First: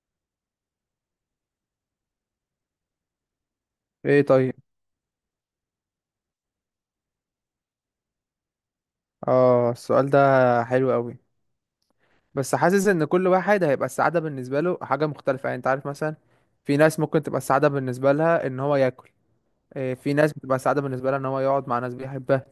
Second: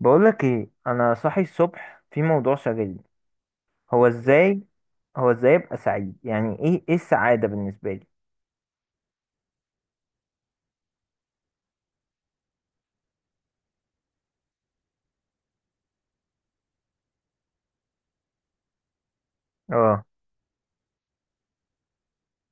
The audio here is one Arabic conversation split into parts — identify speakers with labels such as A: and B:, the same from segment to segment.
A: بقولك ايه، انا صاحي الصبح في موضوع شاغلني. هو
B: ايه، طيب.
A: ازاي هو ازاي ابقى سعيد؟ يعني ايه السعادة بالنسبة لي؟
B: اه، السؤال ده حلو قوي. بس حاسس ان كل واحد هيبقى السعادة بالنسبة له حاجة مختلفة، يعني انت عارف مثلا في ناس ممكن تبقى السعادة بالنسبة لها ان هو ياكل. إيه،
A: اه.
B: في ناس بتبقى السعادة بالنسبة لها ان هو يقعد مع ناس بيحبها.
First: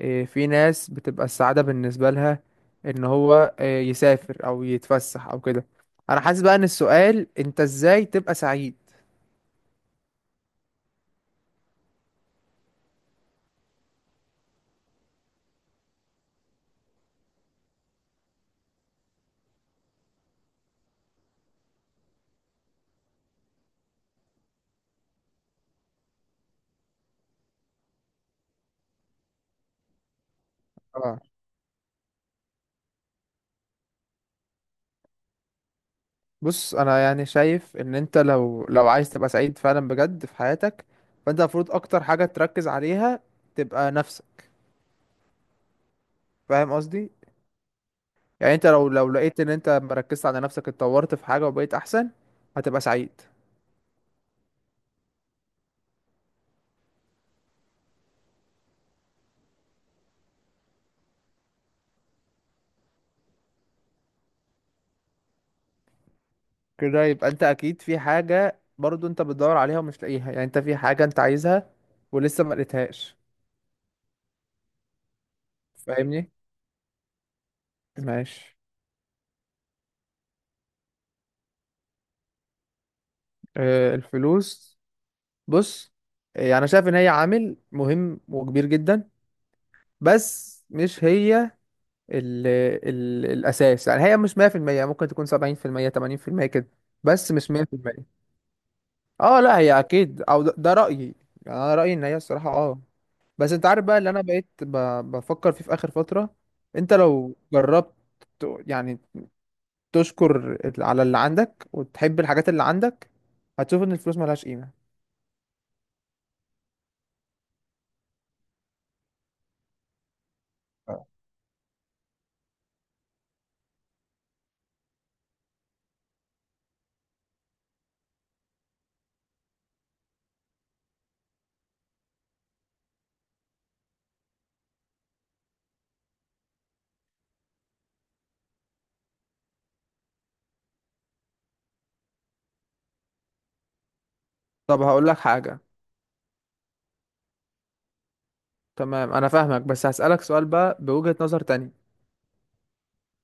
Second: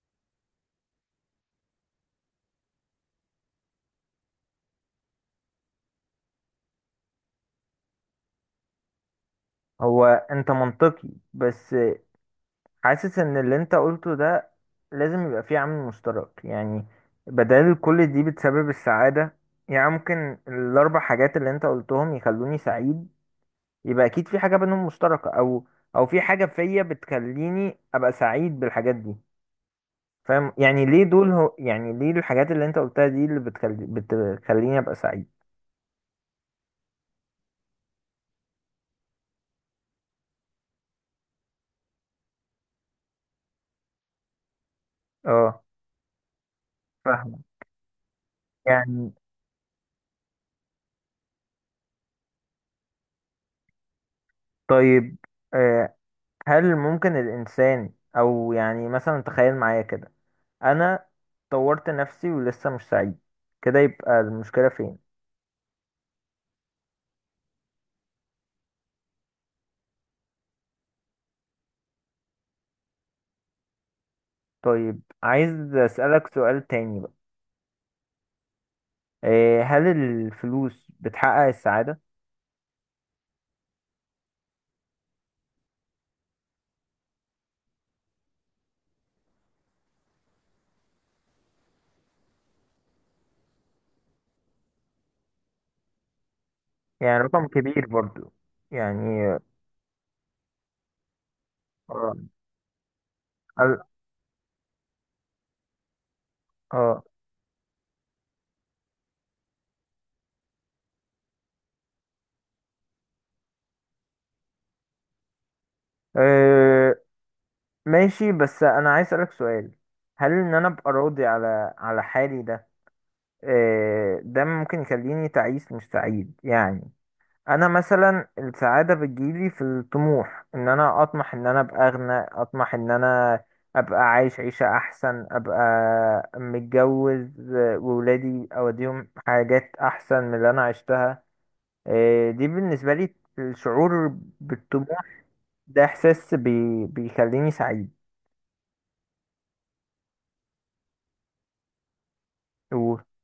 B: إيه، في ناس بتبقى السعادة بالنسبة لها ان هو إيه يسافر او يتفسح او كده. انا حاسس بقى ان السؤال انت ازاي تبقى سعيد.
A: هو انت منطقي، بس حاسس ان اللي انت قلته ده لازم يبقى فيه عامل مشترك، يعني بدل كل دي بتسبب السعادة. يعني ممكن الاربع حاجات اللي انت قلتهم يخلوني سعيد، يبقى اكيد في حاجة بينهم مشتركة، او في حاجة فيا بتخليني ابقى سعيد بالحاجات دي. فاهم؟ يعني ليه
B: اه،
A: دول، هو يعني ليه الحاجات اللي انت قلتها دي اللي بتخليني ابقى سعيد؟
B: بص. انا يعني شايف ان انت لو عايز تبقى سعيد فعلا بجد في حياتك، فانت المفروض اكتر حاجة تركز عليها تبقى نفسك.
A: اه.
B: فاهم قصدي؟
A: فاهمة.
B: يعني انت لو
A: يعني
B: لو لقيت ان انت مركزت على نفسك اتطورت في حاجة وبقيت احسن، هتبقى سعيد.
A: طيب. آه هل ممكن الانسان، او يعني مثلا تخيل معايا كده، انا طورت نفسي ولسه مش سعيد، كده يبقى المشكلة فين؟
B: كده يبقى انت اكيد في حاجة برضو انت بتدور عليها ومش لاقيها، يعني انت في حاجة انت عايزها ولسه ما لقيتهاش.
A: طيب، عايز
B: فاهمني؟
A: اسألك سؤال تاني بقى.
B: ماشي.
A: هل الفلوس بتحقق السعادة؟
B: آه، الفلوس. بص. آه، يعني انا شايف ان هي عامل مهم وكبير جدا، بس مش هي ال ال الاساس. يعني هي مش 100%. ممكن تكون 70% 80% كده.
A: يعني
B: بس
A: رقم
B: مش
A: كبير
B: 100%.
A: برضو. يعني
B: اه لا هي اكيد او ده رايي. يعني انا رايي ان هي
A: اه.
B: الصراحه اه. بس انت
A: اه.
B: عارف بقى اللي انا بقيت بفكر فيه في اخر فتره. انت لو جربت يعني تشكر على اللي عندك وتحب الحاجات اللي عندك، هتشوف ان الفلوس ملهاش قيمه.
A: آه، ماشي. بس انا عايز اسالك سؤال، هل ان انا ابقى
B: آه.
A: راضي على حالي ده، ده ممكن يخليني تعيس مش سعيد؟ يعني انا مثلا السعاده بتجيلي في الطموح، ان انا اطمح ان انا ابقى اغنى، اطمح ان انا ابقى عايش عيشه احسن، ابقى متجوز، وولادي اوديهم حاجات احسن من اللي انا عشتها. دي بالنسبه لي الشعور
B: طب هقول لك
A: بالطموح.
B: حاجه.
A: ده احساس بي بيخليني سعيد.
B: تمام انا فاهمك، بس هسالك سؤال بقى بوجهه نظر تانية.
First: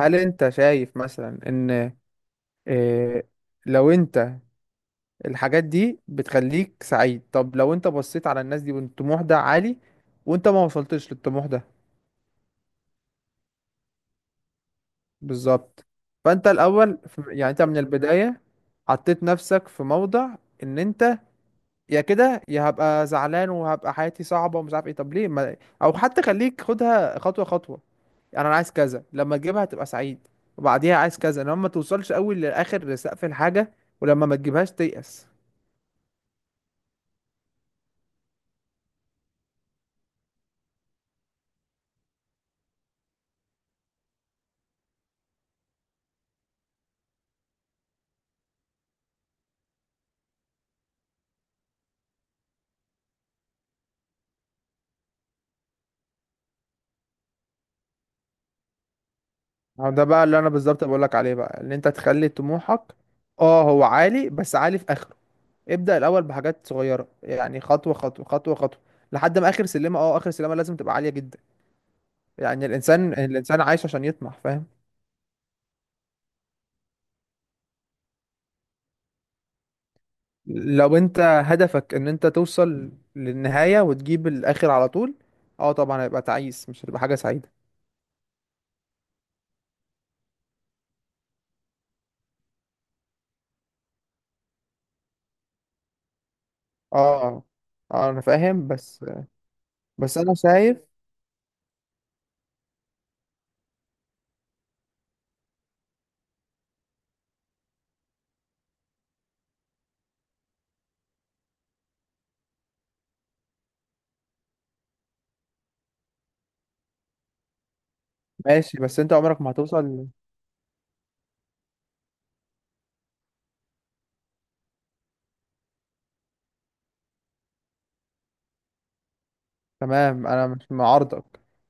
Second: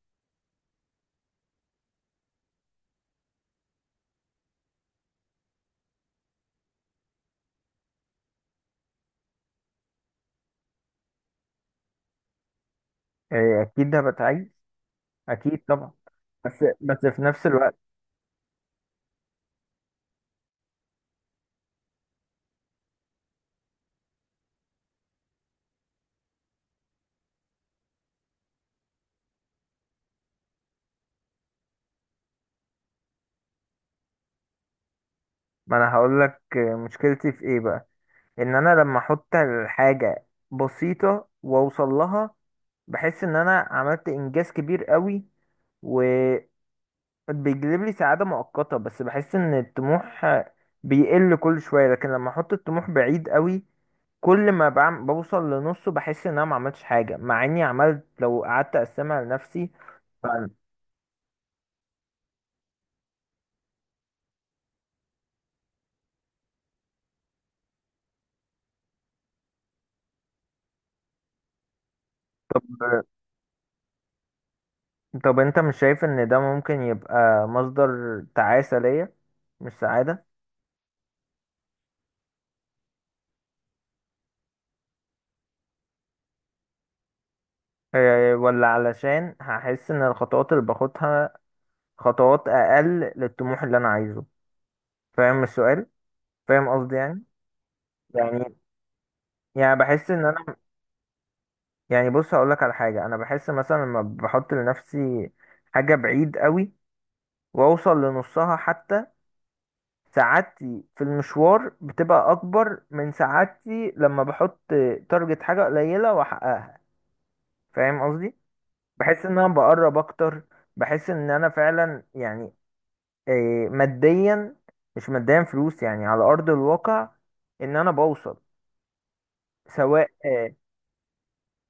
B: هل انت شايف مثلا ان إيه لو انت الحاجات دي بتخليك سعيد، طب لو انت بصيت على الناس دي والطموح ده عالي وانت ما وصلتش للطموح ده.
A: إيه، اكيد ده بتعيش. اكيد
B: بالظبط.
A: طبعا.
B: فانت
A: بس
B: الاول
A: بس في نفس
B: يعني انت من
A: الوقت،
B: البداية حطيت نفسك في موضع ان انت يا كده يا هبقى زعلان وهبقى حياتي صعبة ومش عارف ايه. طب ليه ما... او حتى خليك خدها خطوة خطوة. يعني انا عايز كذا لما تجيبها هتبقى سعيد، وبعديها عايز كذا، انما ما توصلش قوي لاخر سقف الحاجة، ولما ما تجيبهاش تيأس.
A: ما انا هقول لك مشكلتي في ايه بقى. ان انا لما احط الحاجه بسيطه واوصل لها، بحس ان انا عملت انجاز كبير قوي، وبيجلب لي سعاده مؤقته، بس بحس ان الطموح بيقل كل شويه. لكن لما احط الطموح بعيد قوي، كل ما بعم بوصل لنصه بحس ان انا ما عملتش حاجه، مع اني عملت لو قعدت اقسمها لنفسي.
B: أهو ده بقى اللي انا بالظبط بقول لك عليه، بقى ان انت تخلي طموحك اه هو عالي بس عالي في اخره. ابدأ الاول بحاجات صغيرة، يعني خطوة خطوة خطوة خطوة لحد ما اخر سلمة. اه، اخر سلمة لازم تبقى عالية جدا. يعني
A: طب،
B: الانسان عايش عشان يطمح. فاهم؟
A: طب انت مش شايف ان ده ممكن يبقى مصدر تعاسة ليا، مش سعادة؟
B: لو انت هدفك ان انت توصل للنهاية وتجيب الاخر على طول، اه طبعا هيبقى تعيس، مش هتبقى حاجة سعيدة.
A: إيه، ولا علشان هحس ان الخطوات اللي باخدها خطوات اقل للطموح اللي انا عايزه. فاهم السؤال؟ فاهم قصدي يعني؟
B: اه اه، انا
A: يعني
B: فاهم بس
A: بحس
B: بس
A: ان
B: انا
A: انا،
B: شايف.
A: يعني بص هقولك على حاجة. انا بحس مثلا لما بحط لنفسي حاجة بعيد قوي واوصل لنصها حتى، سعادتي في المشوار بتبقى اكبر من سعادتي لما بحط تارجت حاجة قليلة واحققها. فاهم قصدي؟
B: ماشي. بس انت
A: بحس ان
B: عمرك
A: انا
B: ما
A: بقرب
B: هتوصل.
A: اكتر، بحس ان انا فعلا يعني، إيه، ماديا، مش ماديا فلوس، يعني على ارض الواقع ان انا بوصل. سواء
B: تمام انا مش معارضك،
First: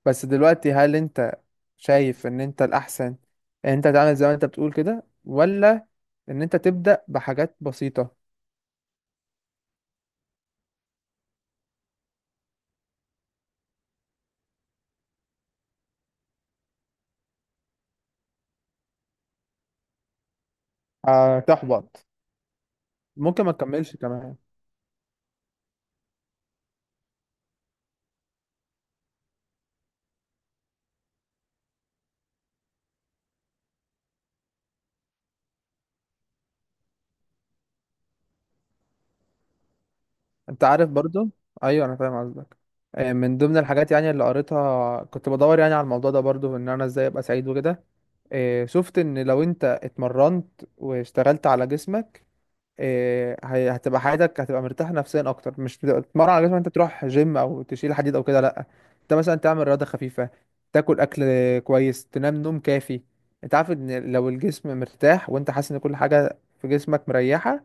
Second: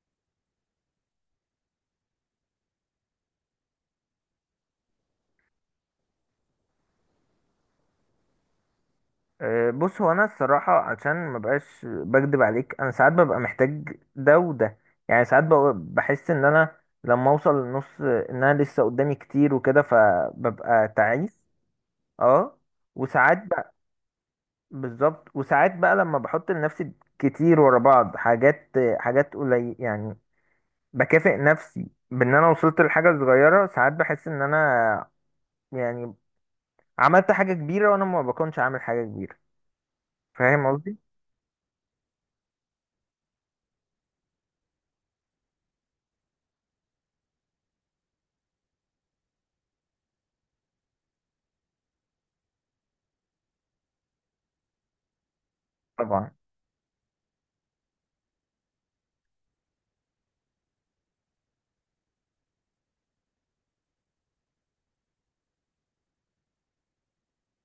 B: بس دلوقتي هل انت شايف ان انت الاحسن ان انت تعمل زي ما انت بتقول كده، ولا ان انت تبدأ بحاجات بسيطة؟
A: بص، هو انا الصراحه عشان ما بقاش بكدب عليك، انا ساعات ببقى محتاج ده وده. يعني ساعات بحس ان انا لما اوصل للنص، ان انا لسه قدامي كتير وكده، فببقى تعيس.
B: هتحبط.
A: اه. وساعات
B: ممكن ما
A: بقى،
B: تكملش كمان.
A: بالظبط. وساعات بقى لما بحط لنفسي كتير ورا بعض حاجات، حاجات قليل يعني، بكافئ نفسي بان انا وصلت لحاجه صغيره. ساعات بحس ان انا يعني عملت حاجه كبيره وانا ما بكونش عامل حاجه كبيره.
B: انت
A: فاهم
B: عارف
A: قصدي؟
B: برضو، ايوه انا فاهم قصدك. آه، من ضمن الحاجات يعني اللي قريتها كنت بدور يعني على الموضوع ده برضو ان انا ازاي ابقى سعيد وكده. آه، شفت ان لو انت اتمرنت واشتغلت على جسمك إيه، هتبقى حياتك هتبقى مرتاح نفسيا اكتر. مش بتبقى تتمرن
A: طبعا.
B: على جسمك انت تروح جيم او تشيل حديد او كده، لا. انت مثلا تعمل رياضه خفيفه، تاكل اكل كويس، تنام نوم كافي. انت عارف ان لو الجسم مرتاح وانت حاسس ان كل حاجه في جسمك مريحه،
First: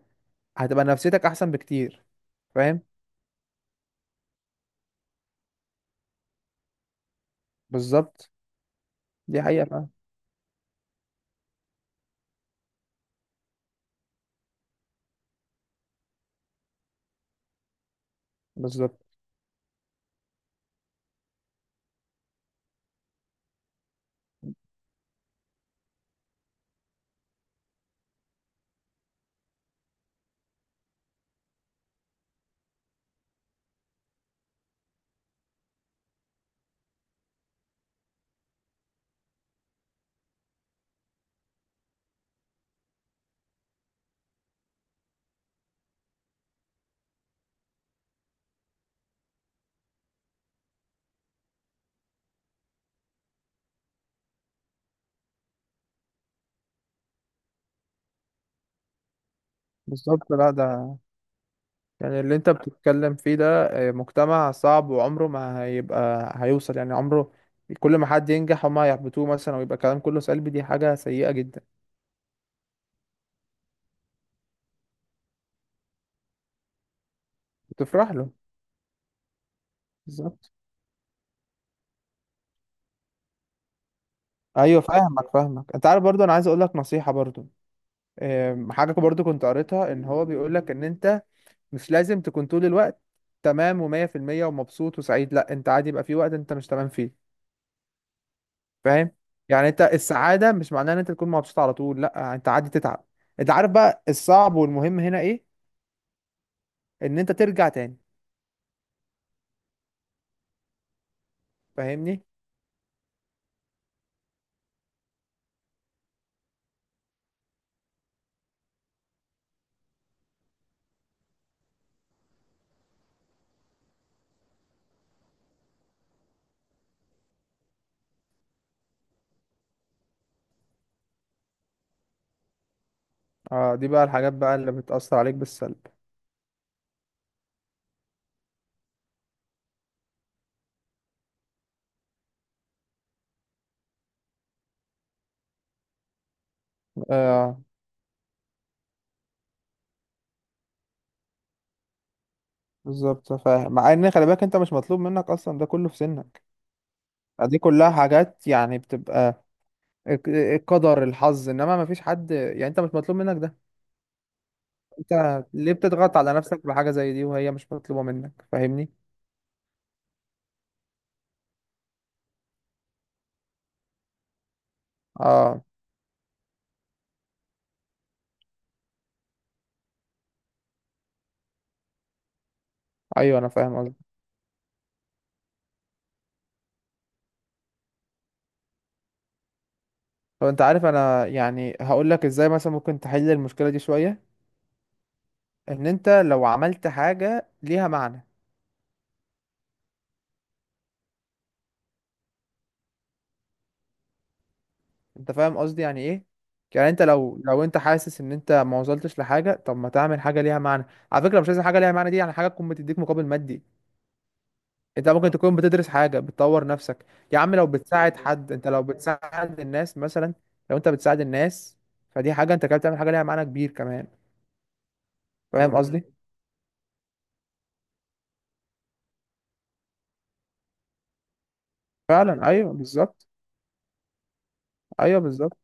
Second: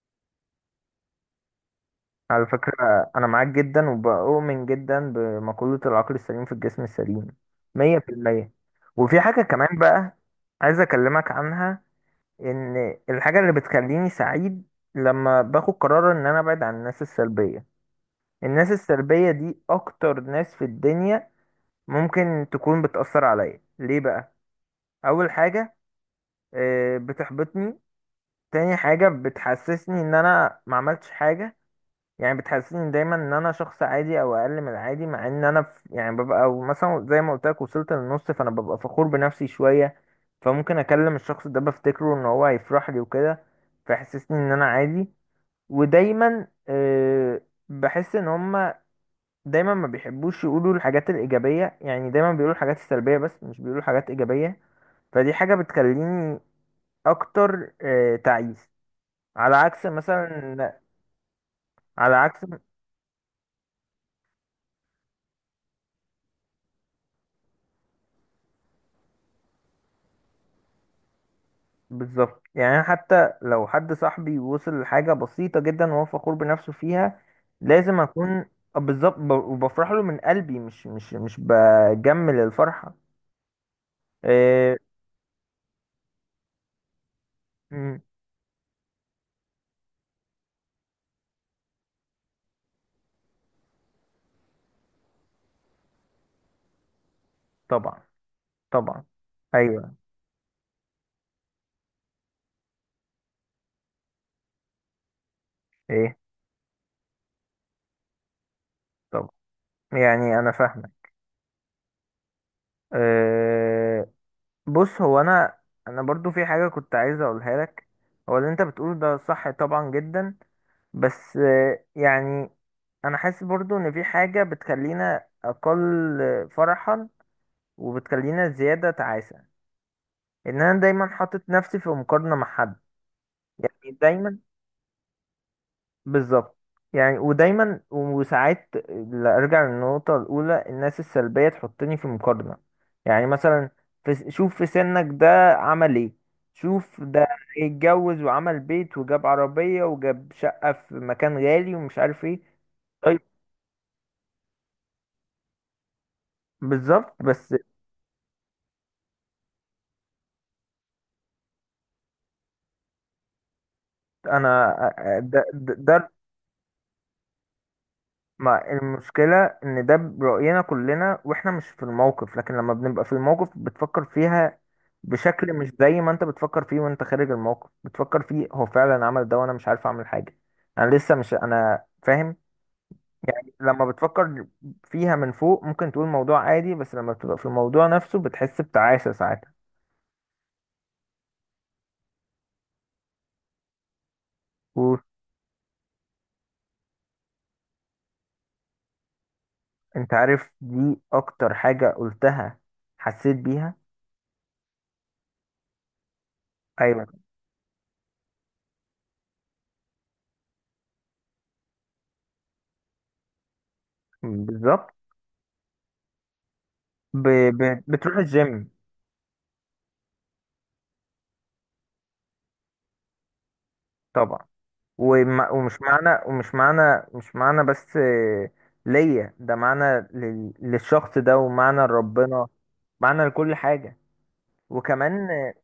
B: هتبقى نفسيتك احسن بكتير.
A: على
B: فاهم؟
A: فكره، انا معاك جدا وبؤمن جدا بمقوله العقل السليم في الجسم السليم.
B: بالظبط.
A: 100%. وفي حاجه
B: دي حقيقه،
A: كمان
B: فاهم؟
A: بقى عايز اكلمك عنها. ان الحاجه اللي بتخليني سعيد لما باخد قرار ان انا ابعد عن الناس السلبيه. الناس
B: بالظبط.
A: السلبيه دي اكتر ناس في الدنيا ممكن تكون بتأثر عليا. ليه بقى؟ اول حاجه، بتحبطني. تاني حاجه، بتحسسني ان انا ما عملتش حاجه. يعني بتحسسني دايما ان انا شخص عادي او اقل من العادي، مع ان انا في يعني ببقى، أو مثلا زي ما قلت لك، وصلت للنص فانا ببقى فخور بنفسي شويه، فممكن اكلم الشخص ده بفتكره ان هو هيفرح لي وكده، فيحسسني ان انا عادي. ودايما بحس ان هما دايما ما بيحبوش يقولوا الحاجات الايجابيه، يعني دايما بيقولوا الحاجات السلبيه بس، مش بيقولوا حاجات ايجابيه. فدي حاجة بتخليني اكتر تعيس. على عكس
B: بالظبط، لا
A: مثلا،
B: ده
A: على
B: يعني اللي
A: عكس،
B: انت بتتكلم فيه ده آه، مجتمع صعب وعمره ما هيبقى هيوصل يعني عمره. كل ما حد ينجح هما يحبطوه مثلا ويبقى كلام كله سلبي، دي حاجة سيئة جدا.
A: بالظبط، يعني أنا حتى لو حد صاحبي وصل لحاجة بسيطة جدا وهو فخور بنفسه فيها، لازم
B: بتفرح له.
A: اكون، بالظبط، وبفرح له من
B: بالظبط.
A: قلبي، مش بجمل الفرحة. آه.
B: ايوه، فاهمك فاهمك. انت عارف برضو، انا عايز اقول لك نصيحة برضو.
A: مم.
B: آم، حاجة برضو كنت قريتها ان هو بيقول لك ان انت مش لازم تكون طول الوقت تمام ومية في المية ومبسوط وسعيد. لا انت عادي، يبقى في وقت انت مش تمام فيه.
A: طبعا، طبعا.
B: فاهم؟ يعني انت
A: ايوه.
B: السعاده مش معناها ان انت تكون مبسوط على طول، لا انت عادي تتعب. انت عارف بقى الصعب والمهم هنا ايه؟
A: ايه
B: ان انت ترجع تاني.
A: طبعا، يعني انا فاهمك.
B: فاهمني؟
A: آه، بص هو انا برضو في حاجة كنت عايز اقولها لك. هو اللي انت بتقوله ده صح طبعا جدا، بس يعني انا حاسس برضو ان في حاجة بتخلينا اقل فرحا وبتخلينا زيادة تعاسة، ان انا دايما حاطط نفسي في مقارنة مع حد.
B: اه، دي
A: يعني
B: بقى الحاجات
A: دايما،
B: بقى اللي بتأثر عليك بالسلب.
A: بالظبط، يعني ودايما، وساعات ارجع للنقطة الاولى، الناس السلبية تحطني في مقارنة. يعني مثلا في شوف في سنك ده عمل ايه، شوف ده
B: اه
A: اتجوز وعمل بيت وجاب عربية وجاب شقة في مكان غالي ومش عارف ايه. طيب،
B: بالظبط، فاهم. مع ان خلي بالك انت مش مطلوب منك اصلا ده كله في سنك.
A: بالظبط بس
B: دي كلها حاجات يعني بتبقى القدر الحظ، انما ما فيش حد، يعني انت مش مطلوب منك ده.
A: انا،
B: انت
A: ده, ده,
B: ليه
A: ده
B: بتضغط على نفسك بحاجة زي دي وهي مش مطلوبة منك؟
A: ما
B: فاهمني؟
A: المشكله ان ده براينا كلنا واحنا مش في الموقف، لكن لما بنبقى في الموقف بتفكر فيها بشكل
B: اه،
A: مش زي ما انت بتفكر فيه وانت خارج الموقف، بتفكر فيه هو فعلا عمل ده وانا مش عارف اعمل حاجه. انا لسه مش، انا فاهم.
B: ايوه انا فاهم
A: لما
B: قصدك.
A: بتفكر فيها من فوق ممكن تقول موضوع عادي، بس لما بتبقى في الموضوع نفسه بتحس بتعاسه ساعتها.
B: هو انت عارف انا يعني هقول لك ازاي مثلا ممكن تحل المشكله دي شويه،
A: وانت
B: ان انت لو عملت حاجه ليها معنى.
A: عارف دي اكتر حاجه قلتها، حسيت بيها.
B: انت فاهم قصدي يعني ايه؟ يعني انت
A: ايوه،
B: لو انت حاسس ان انت ما وصلتش لحاجه، طب ما تعمل حاجه ليها معنى. على فكره مش لازم حاجه ليها معنى دي يعني حاجه تكون بتديك مقابل مادي.
A: بالظبط.
B: انت ممكن تكون بتدرس حاجه بتطور نفسك.
A: ب...
B: يا عم لو
A: بتروح
B: بتساعد حد، انت
A: الجيم.
B: لو بتساعد الناس مثلا، لو انت بتساعد الناس فدي حاجه انت كده بتعمل حاجه ليها معنى كبير كمان.
A: طبعا.
B: فاهم
A: ومش
B: قصدي؟
A: معنى ومش معنى مش معنى بس، ليا ده معنى للشخص ده ومعنى
B: فعلا،
A: لربنا،
B: ايوه
A: معنى
B: بالظبط.
A: لكل حاجة.
B: ايوه
A: وكمان
B: بالظبط.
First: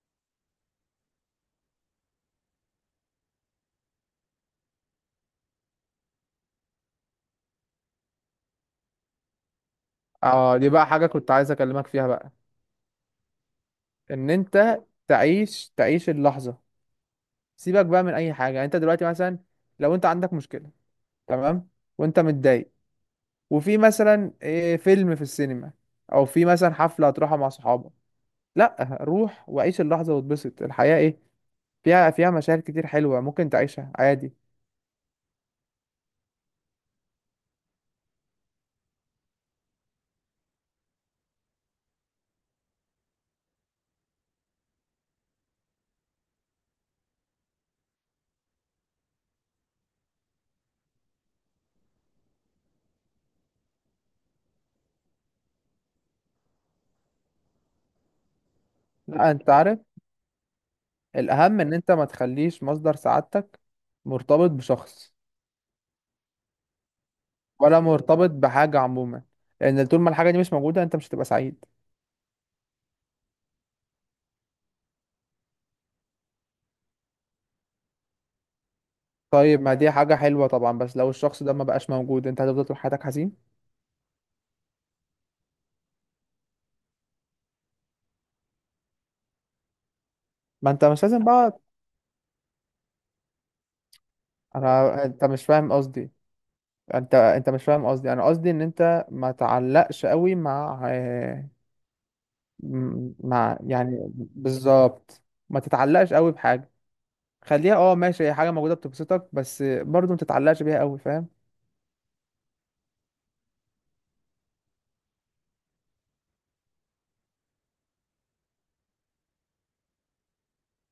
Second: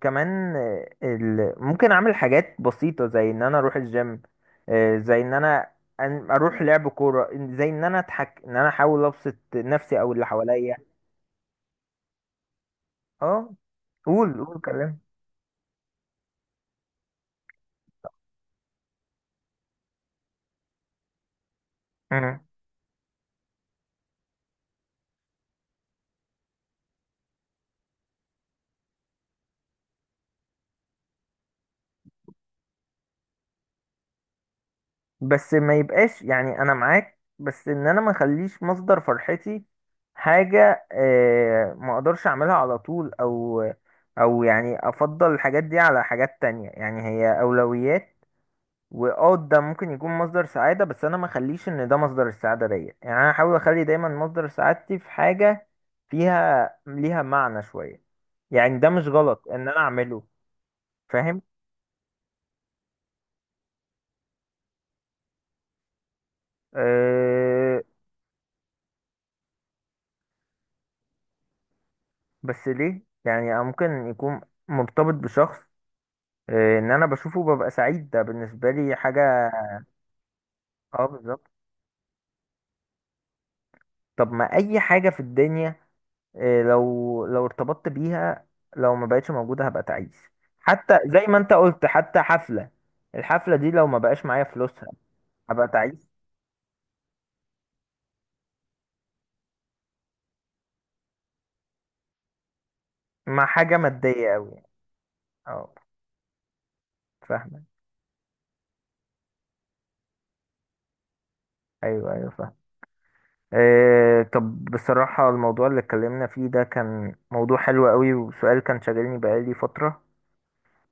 A: كمان ممكن أعمل حاجات بسيطة زي إن أنا أروح الجيم، زي إن أنا أروح لعب كورة، زي إن أنا أضحك، إن أنا أحاول أبسط نفسي أو اللي
B: اه، دي
A: حواليا.
B: بقى حاجة كنت عايز اكلمك فيها بقى،
A: أه.
B: ان
A: قول، قول
B: انت
A: كلام.
B: تعيش اللحظة. سيبك بقى من اي حاجة. يعني انت دلوقتي مثلا لو انت عندك مشكلة، تمام، وانت
A: مم.
B: متضايق، وفي مثلا إيه، فيلم في السينما، او في مثلا حفلة هتروحها مع صحابك، لا روح وعيش اللحظة واتبسط. الحياة ايه فيها مشاعر كتير حلوة ممكن تعيشها عادي.
A: بس ما يبقاش، يعني انا معاك، بس ان انا ما اخليش مصدر فرحتي حاجة ما اقدرش اعملها على طول، او او يعني افضل الحاجات دي على حاجات تانية، يعني هي اولويات. واه ده ممكن يكون مصدر سعادة، بس انا ما اخليش ان ده مصدر السعادة ليا، يعني انا احاول اخلي دايما مصدر سعادتي في حاجة فيها ليها معنى شوية. يعني ده مش
B: لا
A: غلط
B: انت
A: ان انا
B: عارف
A: اعمله. فاهم؟
B: الاهم ان انت ما تخليش مصدر سعادتك مرتبط بشخص، ولا
A: آه،
B: مرتبط بحاجة عموما، لان طول ما الحاجة دي مش موجودة انت مش هتبقى سعيد.
A: بس ليه؟ يعني أنا ممكن يكون مرتبط بشخص، ان انا بشوفه ببقى سعيد، ده بالنسبه لي حاجه.
B: طيب ما دي حاجة حلوة طبعا، بس
A: اه،
B: لو الشخص
A: بالظبط.
B: ده ما بقاش موجود انت هتفضل طول حياتك حزين.
A: طب، ما اي حاجه في الدنيا، لو ارتبطت بيها لو ما بقتش موجوده هبقى تعيس.
B: ما انت
A: حتى
B: مش لازم
A: زي ما انت
B: بقى.
A: قلت، حتى حفله، الحفله دي لو ما بقاش معايا فلوسها
B: انت مش
A: هبقى
B: فاهم
A: تعيس.
B: قصدي. انت مش فاهم قصدي. انا قصدي ان انت ما تعلقش قوي مع آه،
A: مع
B: مع
A: حاجه
B: يعني
A: ماديه قوي،
B: بالظبط. ما
A: اه.
B: تتعلقش قوي بحاجة.
A: فاهمه.
B: خليها اه ماشي، هي حاجة موجودة بتبسطك، بس برضو ما تتعلقش بيها قوي. فاهم؟
A: ايوه، ايوه فاهم. إيه، طب بصراحة الموضوع اللي اتكلمنا فيه ده كان موضوع حلو قوي، وسؤال كان شاغلني بقالي فترة.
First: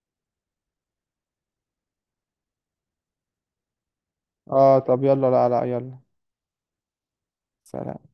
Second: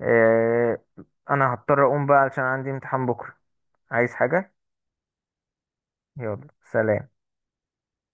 A: آه، انا هضطر اقوم بقى علشان عندي امتحان بكرة. عايز حاجة؟
B: اه، طب يلا. لا لا، يلا.
A: يلا، سلام.
B: سلام.